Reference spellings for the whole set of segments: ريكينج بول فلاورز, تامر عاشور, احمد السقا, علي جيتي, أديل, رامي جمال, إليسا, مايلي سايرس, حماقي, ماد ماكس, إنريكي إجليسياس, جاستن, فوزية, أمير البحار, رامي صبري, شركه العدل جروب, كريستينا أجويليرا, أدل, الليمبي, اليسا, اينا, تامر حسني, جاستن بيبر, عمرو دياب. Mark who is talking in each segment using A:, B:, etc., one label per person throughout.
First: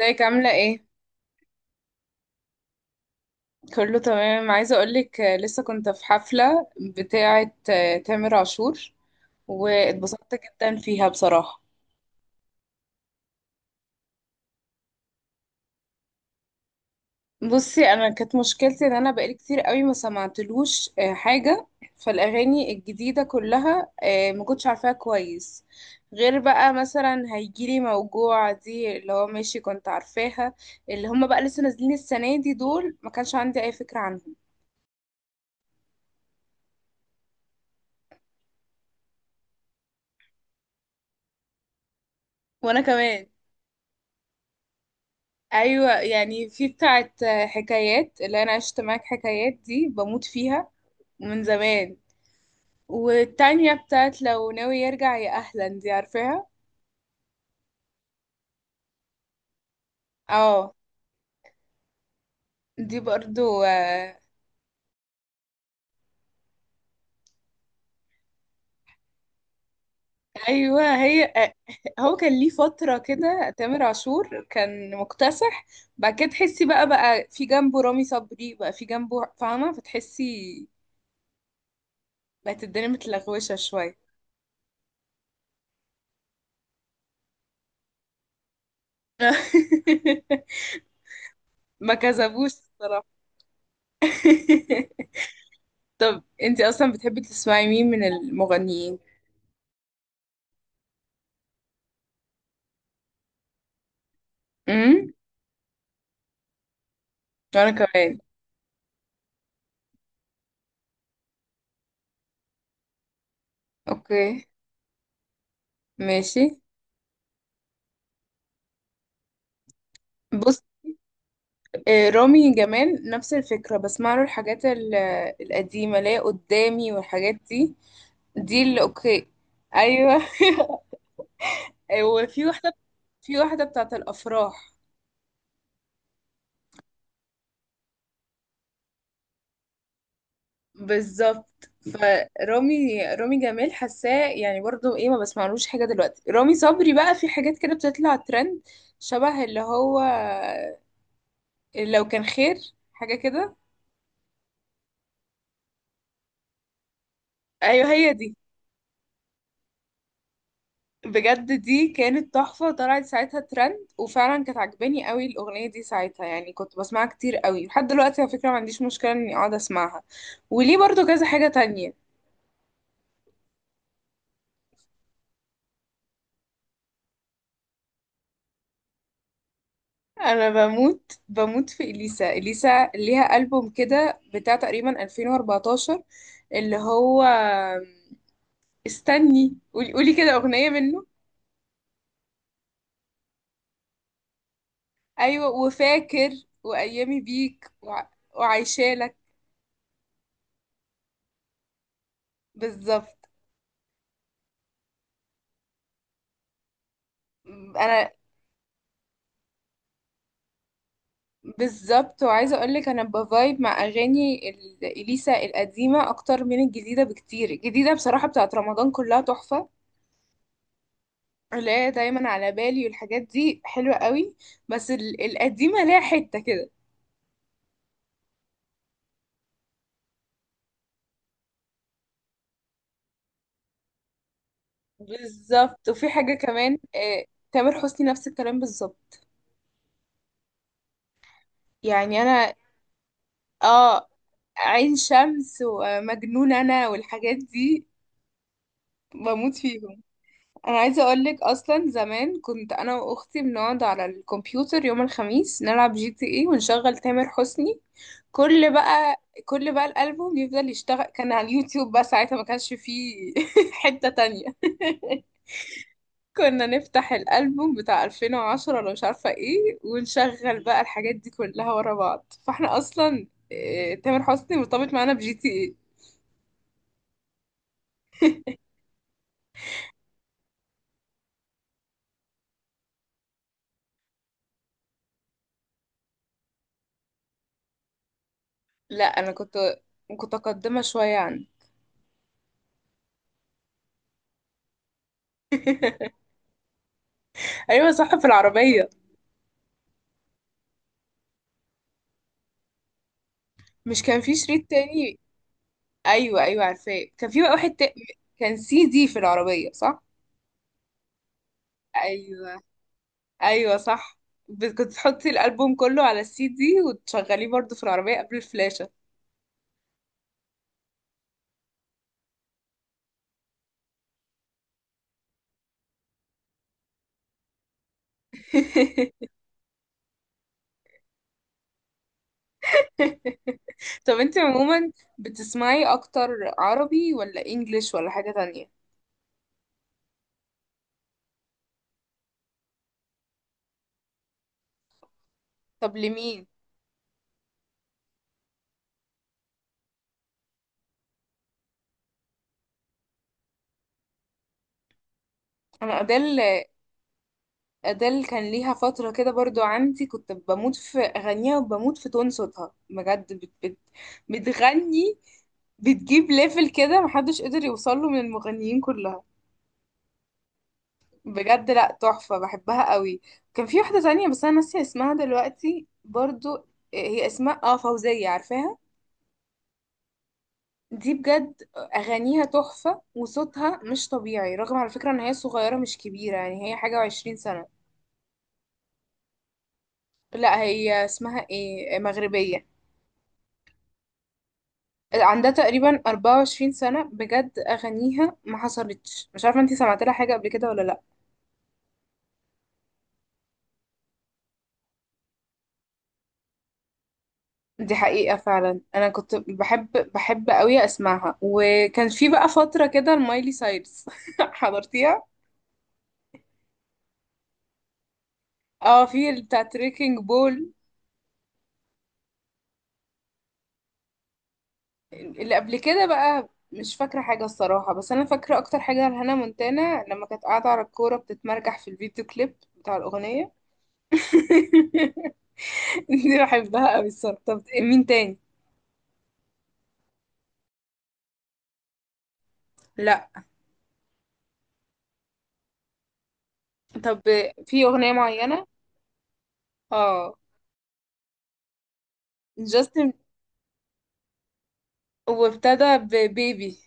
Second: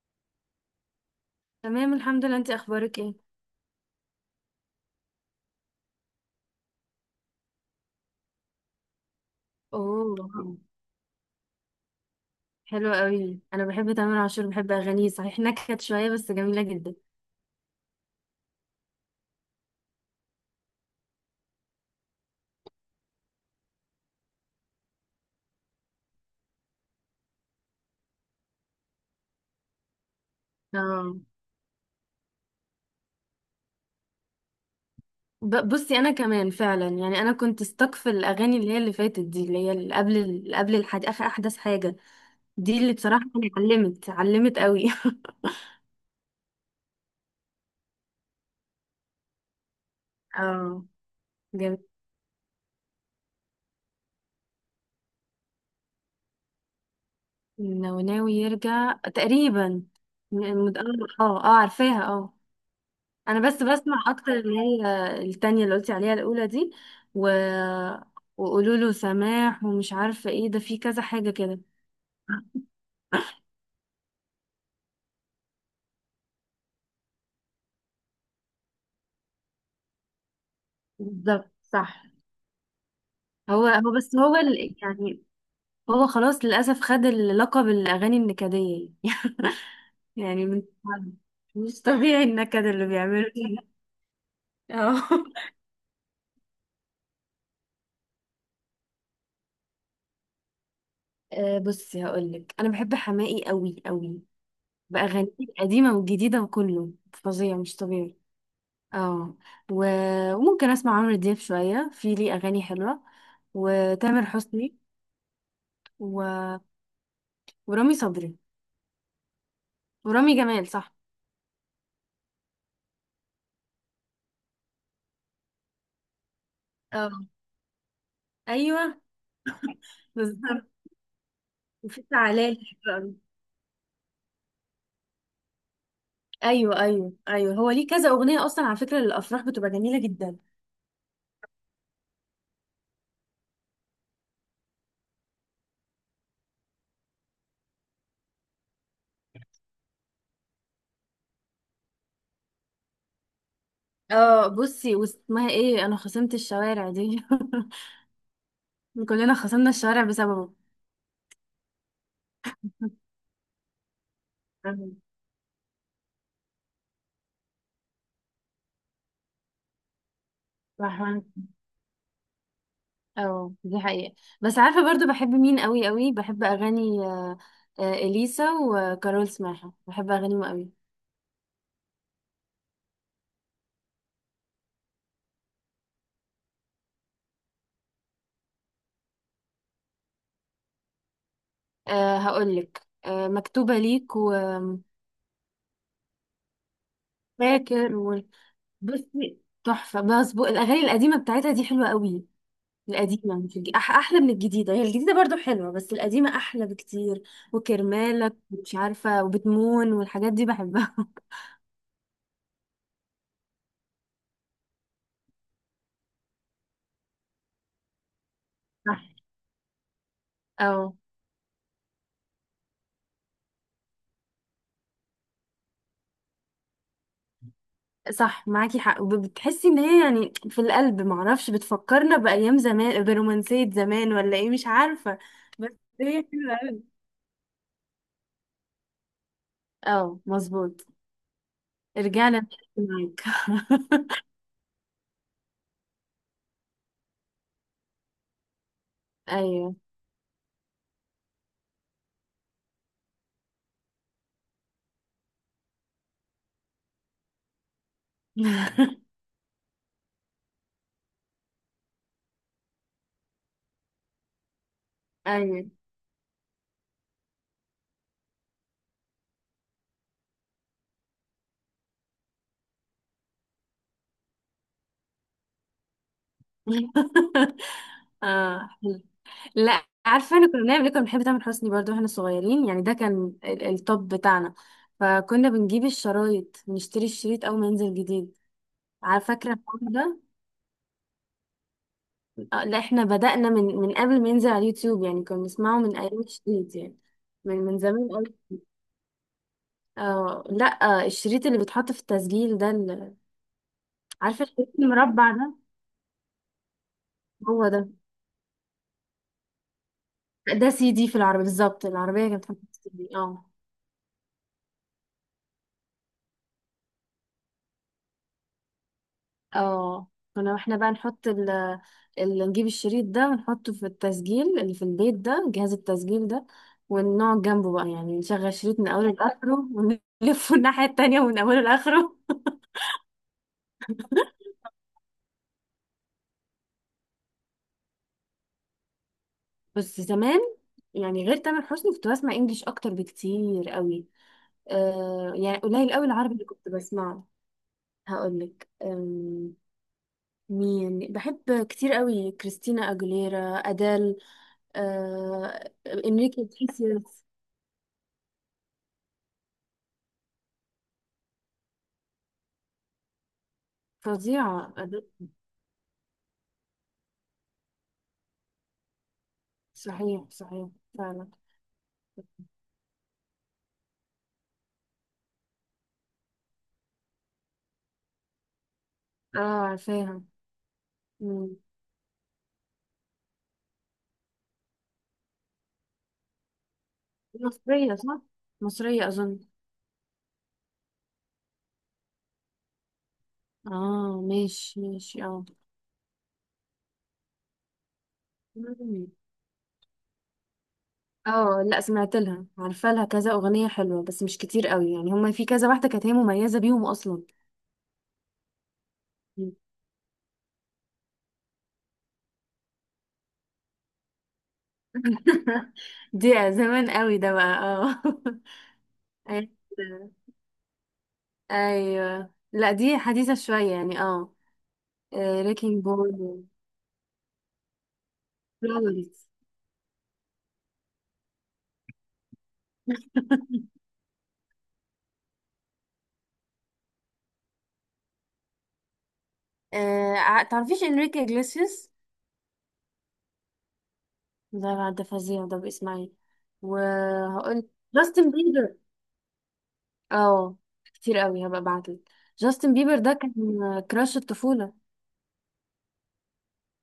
A: ازيك عاملة ايه؟
B: تمام الحمد لله، انت اخبارك ايه؟
A: كله تمام. عايزة اقولك، لسه كنت في حفلة بتاعة تامر عاشور، واتبسطت
B: اوه.
A: جدا فيها بصراحة.
B: حلو قوي، انا بحب تامر عاشور، بحب اغانيه، صحيح نكت شويه بس جميله جدا.
A: بصي، انا كانت مشكلتي ان انا بقالي كتير قوي ما سمعتلوش حاجة، فالاغاني الجديدة كلها ما كنتش عارفاها كويس. غير بقى، مثلا هيجيلي موجوع دي اللي هو ماشي كنت عارفاها. اللي
B: اه.
A: هما بقى لسه نازلين السنة دي دول، ما كانش عندي اي فكرة عنهم.
B: بصي انا كمان فعلا يعني انا كنت stuck في الاغاني اللي هي اللي فاتت دي، اللي هي اللي قبل اللي قبل اخر احدث حاجه دي
A: وانا
B: اللي بصراحه
A: كمان.
B: يعني علمت علمت قوي.
A: ايوه، يعني في بتاعت حكايات اللي انا عشت معاك. حكايات دي بموت فيها
B: اه.
A: من
B: جميل.
A: زمان. والتانية بتاعت لو ناوي يرجع يا اهلا دي عارفاها.
B: ناوي ناوي يرجع تقريبا. م-
A: اه.
B: عارفاها اه.
A: دي
B: انا
A: برضو
B: بس بسمع
A: آه،
B: اكتر اللي هي التانية اللي قلتي عليها، الاولى دي. و... وقولوا له سماح ومش عارفة ايه ده، في
A: ايوه،
B: كذا
A: هي
B: حاجة كده.
A: هو كان ليه فترة كده تامر عاشور كان مكتسح. بعد كده تحسي بقى في جنبه رامي صبري، بقى في جنبه، فاهمة؟ فتحسي
B: بالظبط صح.
A: بقت الدنيا متلغوشة
B: هو هو
A: شوية.
B: بس هو يعني، هو خلاص للاسف خد اللقب الاغاني النكدية. يعني مش
A: ما
B: طبيعي
A: كذبوش
B: النكد اللي
A: الصراحة.
B: بيعمله ده. اه.
A: طب انت اصلا بتحبي تسمعي مين من المغنيين؟
B: آه، بصي هقولك انا بحب حماقي قوي قوي
A: امم
B: باغانيه القديمة والجديدة، وكله فظيع
A: وانا
B: مش طبيعي.
A: كمان.
B: اه. وممكن اسمع عمرو دياب شوية، في ليه اغاني حلوة، وتامر
A: اوكي،
B: حسني.
A: ماشي.
B: و... ورامي صبري، ورامي
A: بص،
B: جمال، صح.
A: رامي جمال نفس الفكرة، بسمع له الحاجات القديمة اللي هي قدامي
B: اه.
A: والحاجات دي. دي اللي
B: ايوه.
A: اوكي. ايوه.
B: بالظبط. وفي
A: وفي
B: تعالى.
A: واحدة في واحدة بتاعت الافراح.
B: ايوه ايوه ايوه، هو ليه كذا اغنية اصلا على فكرة للافراح بتبقى جميلة جدا.
A: بالظبط. فرامي جمال حاساه، يعني برضو ايه، ما بسمعلوش حاجة دلوقتي. رامي صبري بقى في حاجات كده بتطلع ترند، شبه اللي هو لو كان خير، حاجة كده.
B: اه بصي، واسمها ايه، انا خصمت الشوارع دي.
A: ايوه هي دي.
B: كلنا خصمنا الشوارع بسببه.
A: بجد دي كانت تحفة، طلعت ساعتها ترند وفعلا كانت عجباني قوي الأغنية دي ساعتها. يعني كنت بسمعها كتير قوي لحد دلوقتي. على فكرة ما عنديش مشكلة اني اقعد اسمعها، وليه برضو كذا حاجة تانية.
B: اه دي حقيقة. بس عارفة برضو بحب مين قوي قوي، بحب أغاني إليسا وكارول سماحة، بحب أغانيهم
A: انا
B: قوي.
A: بموت في اليسا. اليسا ليها ألبوم كده بتاع تقريبا 2014، اللي هو... استني، قولي كده أغنية منه.
B: أه هقولك، أه مكتوبة ليك، وفاكر.
A: ايوه، وفاكر، وايامي بيك
B: و...
A: وعايشالك.
B: بصي تحفة، بس الأغاني القديمة بتاعتها دي حلوة قوي.
A: بالظبط.
B: القديمة، مش الج... أح أحلى من الجديدة، هي الجديدة برضو حلوة بس القديمة أحلى بكتير.
A: انا
B: وكرمالك، مش عارفة، وبتمون، والحاجات دي بحبها.
A: بالظبط، وعايزه اقول لك انا بفايب مع اغاني اليسا القديمه اكتر من الجديده بكتير. الجديده بصراحه بتاعت رمضان
B: صح.
A: كلها تحفه،
B: اه.
A: اللي هي دايما على بالي والحاجات دي حلوه قوي. بس القديمه ليها حته كده.
B: صح معاكي حق، وبتحسي ان هي يعني في القلب، معرفش، بتفكرنا بأيام زمان، برومانسية زمان ولا ايه، مش عارفة. بس
A: بالظبط. وفي
B: هي
A: حاجه
B: حلوة
A: كمان،
B: أوي.
A: تامر حسني نفس الكلام بالظبط،
B: اه مظبوط.
A: يعني
B: رجعنا
A: انا...
B: نحكي معاك.
A: اه، عين شمس ومجنون انا والحاجات دي، بموت
B: ايوه.
A: فيهم. انا عايزه اقول لك اصلا زمان كنت انا واختي بنقعد على الكمبيوتر يوم الخميس نلعب جي تي اي ونشغل تامر حسني. كل بقى كل بقى الالبوم يفضل يشتغل. كان على اليوتيوب بقى ساعتها، ما كانش فيه حته تانية
B: ايوه.
A: كنا نفتح الالبوم بتاع 2010 ولا مش عارفه ايه، ونشغل بقى الحاجات دي كلها ورا بعض. فاحنا اصلا تامر حسني مرتبط معانا بجي تي اي.
B: اه حلو. لا عارفه انا كنا بنعمل ايه، كنا بنحب تامر حسني برضو واحنا صغيرين، يعني ده كان التوب بتاعنا. فكنا بنجيب الشرايط، نشتري الشريط اول ما ينزل جديد.
A: لا
B: عارفه
A: انا
B: فاكره
A: كنت
B: الحوار ده.
A: كنت متقدمه شويه عنه.
B: آه، لا احنا بدأنا من قبل ما ينزل على اليوتيوب، يعني كنا بنسمعه من ايام الشريط يعني. من
A: ايوه
B: زمان
A: صح، في
B: قوي.
A: العربيه.
B: اه. لا. آه، الشريط اللي بيتحط في التسجيل ده
A: مش كان في
B: عارفه
A: شريط
B: الشريط
A: تاني؟
B: المربع ده.
A: ايوه ايوه عارفاه، كان في بقى
B: هو
A: واحد.
B: ده.
A: كان سي دي في العربيه، صح؟
B: ده سي دي في العربية، بالظبط، العربية كانت بتحط
A: ايوه
B: سي دي، اه.
A: ايوه صح. كنت تحطي الالبوم كله على السي دي وتشغليه برضه في العربيه قبل الفلاشه.
B: اه كنا احنا بقى نحط اللي نجيب الشريط ده ونحطه في التسجيل اللي في البيت ده، جهاز التسجيل ده. ونقعد جنبه بقى، يعني نشغل شريط من اوله لاخره، ونلفه الناحية التانية من اوله لاخره.
A: طب انت عموما بتسمعي اكتر عربي ولا انجليش ولا حاجه تانية؟
B: بس زمان، يعني غير تامر حسني كنت بسمع انجليش اكتر بكتير قوي. آه، يعني قليل
A: طب
B: قوي العربي اللي
A: لمين؟
B: كنت بسمعه. هقولك، مين بحب كتير قوي؟ كريستينا اجوليرا، ادال، آه،
A: انا ادل.
B: انريكي إجليسياس.
A: أديل كان ليها فترة كده برضو عندي، كنت بموت في أغانيها وبموت في تون صوتها بجد. بت بت
B: فظيعة أدل.
A: بتغني، بتجيب ليفل كده محدش قدر يوصله من المغنيين كلها.
B: صحيح صحيح، فعلا.
A: بجد لأ، تحفة بحبها قوي. كان في واحدة تانية بس أنا ناسية اسمها دلوقتي برضو. هي اسمها فوزية، عارفاها؟
B: اه عارفاها.
A: دي
B: مم.
A: بجد أغانيها تحفة وصوتها مش طبيعي، رغم على فكرة إن هي صغيرة مش كبيرة، يعني هي حاجة وعشرين سنة.
B: مصرية صح؟ مصرية أظن.
A: لأ، هي اسمها ايه، مغربية.
B: اه ماشي ماشي.
A: عندها تقريبا 24 سنة. بجد أغانيها ما
B: اه.
A: حصلتش، مش عارفة انتي سمعت لها حاجة قبل كده ولا لأ.
B: اه لا، سمعت لها، عارفه لها كذا اغنيه حلوه بس مش كتير قوي، يعني هما في كذا واحده كانت هي مميزه بيهم اصلا.
A: دي حقيقة فعلا. أنا كنت
B: مم.
A: بحب قوي أسمعها. وكان في بقى فترة كده المايلي سايرس حضرتيها؟
B: دي زمان قوي ده بقى، اه.
A: اه، في
B: ايوه.
A: بتاع تريكنج بول.
B: أيوة. لا دي حديثه شويه يعني اه.
A: اللي قبل
B: ريكينج
A: كده
B: بول،
A: بقى مش فاكرة حاجة الصراحة، بس أنا فاكرة أكتر حاجة
B: فلاورز.
A: لهانا مونتانا لما كانت قاعدة على الكورة بتتمرجح في الفيديو كليب بتاع الأغنية. دي بحبها قوي الصراحة. طب مين تاني؟
B: آه، تعرفيش انريكي اجليسيوس؟
A: لا.
B: ده بقى؟ ده فظيع ده، باسمعي
A: طب
B: وهقول
A: في أغنية
B: جاستن
A: معينة؟
B: بيبر.
A: اه،
B: اه. كتير قوي، هبقى ابعتلك. جاستن بيبر
A: جاستن،
B: ده كان كراش الطفولة.
A: وابتدى ببيبي.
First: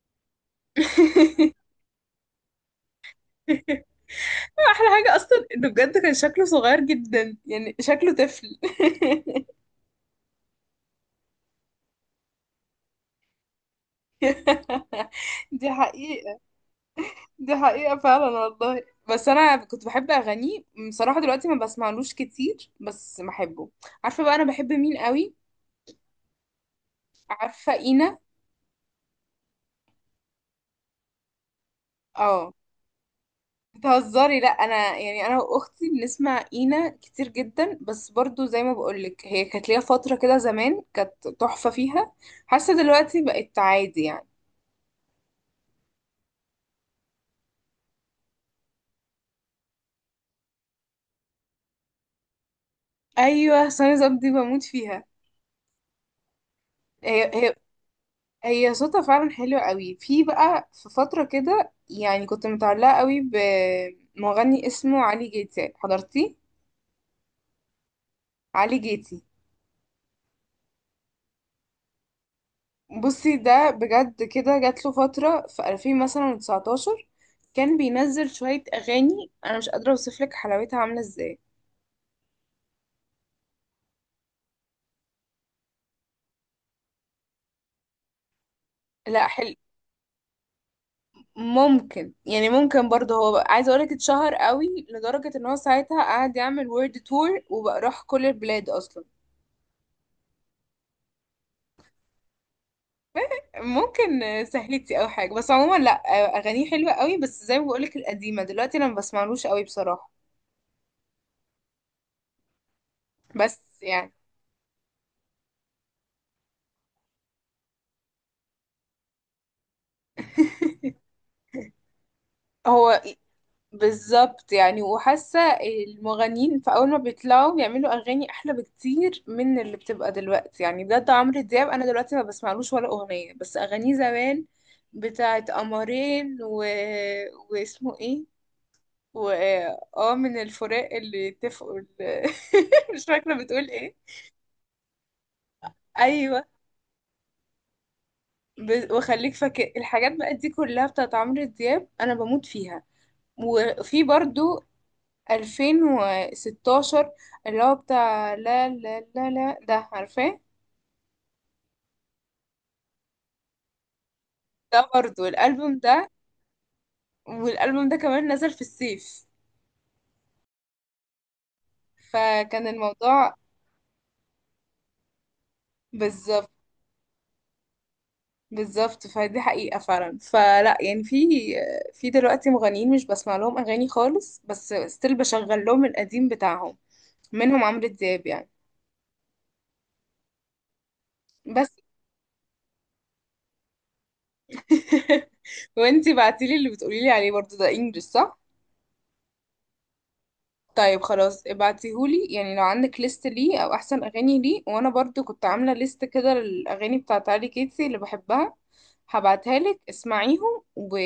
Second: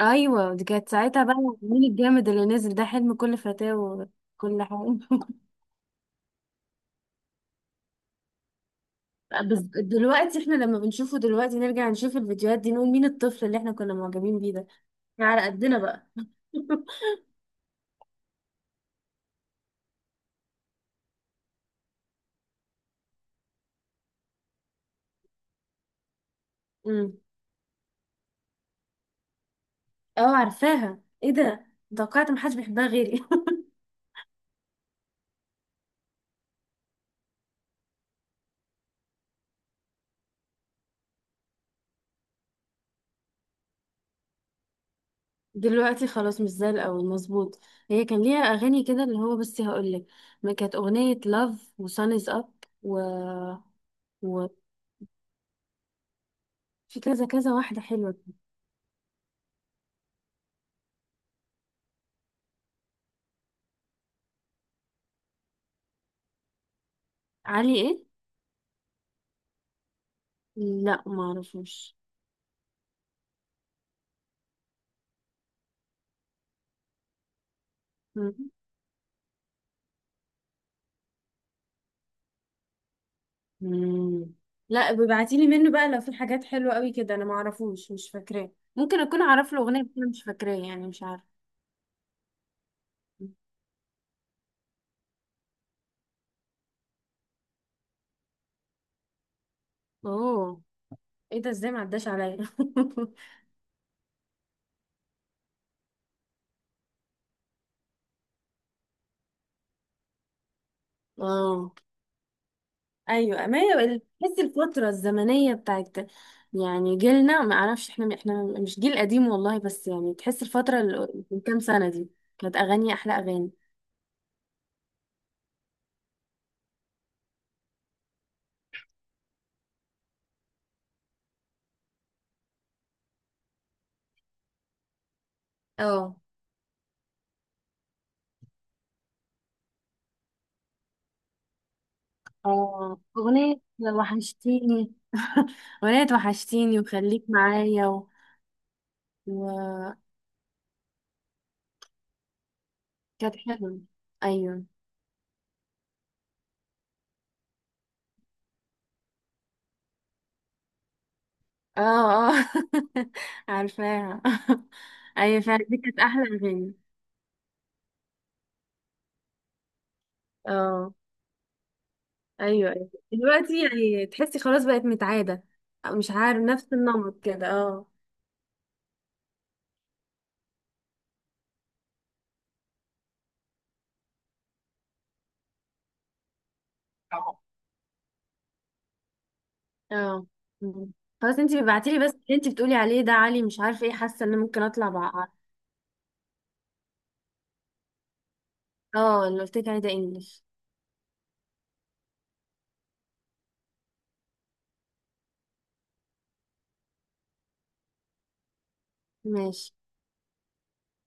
B: ايوه دي كانت ساعتها بقى، مين الجامد اللي نزل ده، حلم كل فتاة وكل حاجه.
A: احلى حاجة اصلا انه بجد كان شكله صغير جدا، يعني شكله طفل.
B: بس دلوقتي احنا لما بنشوفه دلوقتي، نرجع نشوف الفيديوهات دي، نقول مين الطفل اللي احنا كنا معجبين بيه ده. إحنا على
A: دي
B: قدنا بقى.
A: حقيقة، دي حقيقة فعلا والله. بس انا كنت بحب اغانيه بصراحة، دلوقتي ما بسمعلوش كتير بس بحبه. عارفة بقى انا بحب مين قوي؟
B: امم.
A: عارفة اينا؟
B: اه عارفاها، ايه ده. توقعت
A: اه،
B: محدش بيحبها غيري.
A: بتهزري؟ لا، انا يعني انا واختي بنسمع اينا كتير جدا. بس برضو زي ما بقولك هي كانت ليها فتره كده زمان كانت تحفه فيها. حاسه دلوقتي بقت عادي يعني.
B: دلوقتي خلاص مش زي الاول، مظبوط. هي كان ليها اغاني كده، اللي هو بصي هقول لك، ما كانت اغنيه لاف وسان از اب، و
A: ايوه سنه زبدي
B: و
A: بموت فيها.
B: في
A: هي
B: كذا كذا
A: هي
B: واحده حلوه كده.
A: هي صوتها فعلا حلو قوي. في بقى، في فتره كده يعني كنت متعلقه قوي بمغني اسمه علي جيتي، حضرتيه؟
B: علي ايه؟
A: علي جيتي.
B: لا ما اعرفوش.
A: بصي ده بجد كده جات له فترة في 2000 مثلا 19، كان بينزل
B: مم.
A: شوية أغاني، أنا مش قادرة أوصف لك حلاوتها عاملة إزاي.
B: مم. لا ببعتيلي منه بقى لو في حاجات حلوة قوي كده، انا معرفوش، مش فاكراه، ممكن اكون
A: لا،
B: اعرف
A: حلو
B: له اغنية بس انا مش فاكراه يعني، مش عارفة.
A: ممكن، يعني ممكن برضه. عايزة أقولك اتشهر قوي لدرجة إن هو ساعتها قعد يعمل وورد تور وبقى راح كل البلاد أصلا.
B: اوه. ايه ده، ازاي ما عداش عليا؟
A: ممكن سهلتي أو حاجة، بس عموما لا. أغانيه حلوة قوي بس زي ما بقولك القديمة، دلوقتي أنا ما بسمعلوش قوي بصراحة.
B: اه. ايوه، ما
A: بس
B: هي
A: يعني
B: تحس الفترة الزمنية بتاعت، يعني جيلنا، ما اعرفش احنا، احنا مش جيل قديم والله، بس يعني تحس الفترة اللي من كام سنة دي كانت اغاني،
A: هو
B: احلى اغاني.
A: بالظبط، يعني وحاسة المغنيين في أول ما بيطلعوا بيعملوا أغاني أحلى بكتير من اللي بتبقى دلوقتي. يعني بجد عمرو دياب أنا دلوقتي ما بسمعلوش ولا أغنية، بس أغانيه زمان بتاعت
B: اه.
A: قمرين واسمه إيه، و اه من الفراق اللي اتفقوا
B: اه
A: مش فاكرة
B: اغنية
A: بتقول إيه.
B: وحشتيني. اغنية
A: أيوة
B: وحشتيني وخليك معايا.
A: وخليك فاكر
B: وكانت
A: الحاجات بقى دي كلها بتاعت عمرو دياب، أنا بموت فيها.
B: حلوة.
A: وفي برضو
B: أيوة.
A: 2016 اللي هو بتاع لا لا لا لا ده، عارفاه؟
B: اه. اه. عارفاها.
A: ده برضه
B: أيوة فعلا، دي
A: الألبوم
B: كانت
A: ده.
B: أحلى أغاني.
A: والألبوم ده كمان نزل في الصيف،
B: اه.
A: فكان
B: أيوة أيوة
A: الموضوع.
B: دلوقتي يعني تحسي خلاص بقت متعادة، أو مش عارف
A: بالظبط،
B: نفس النمط كده، اه.
A: بالظبط. فدي حقيقة فعلا. فلا يعني في، في دلوقتي مغنيين مش بسمع لهم أغاني خالص، بس ستيل بشغل لهم القديم بتاعهم، منهم عمرو دياب يعني.
B: اه. مم. خلاص انتي
A: بس
B: بتبعتيلي، بس اللي انتي بتقولي عليه ده عالي، مش عارفة ايه، حاسة ان ممكن اطلع بقى.
A: وانتي بعتيلي اللي بتقوليلي عليه برضه ده انجلش، صح؟
B: اه اللي قلتلك عليه ده انجلش.
A: طيب خلاص ابعتيهولي، يعني لو عندك ليست ليه او احسن اغاني ليه. وانا برضو كنت عامله ليست كده للاغاني بتاعت علي كيتسي اللي بحبها، هبعتها
B: ماشي.
A: لك اسمعيهم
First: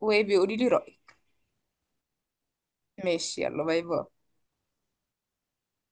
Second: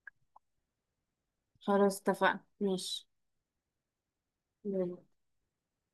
A: وبيقولي لي رايك.
B: خلاص اتفقنا، ماشي.
A: ماشي، يلا باي باي.
B: يلا.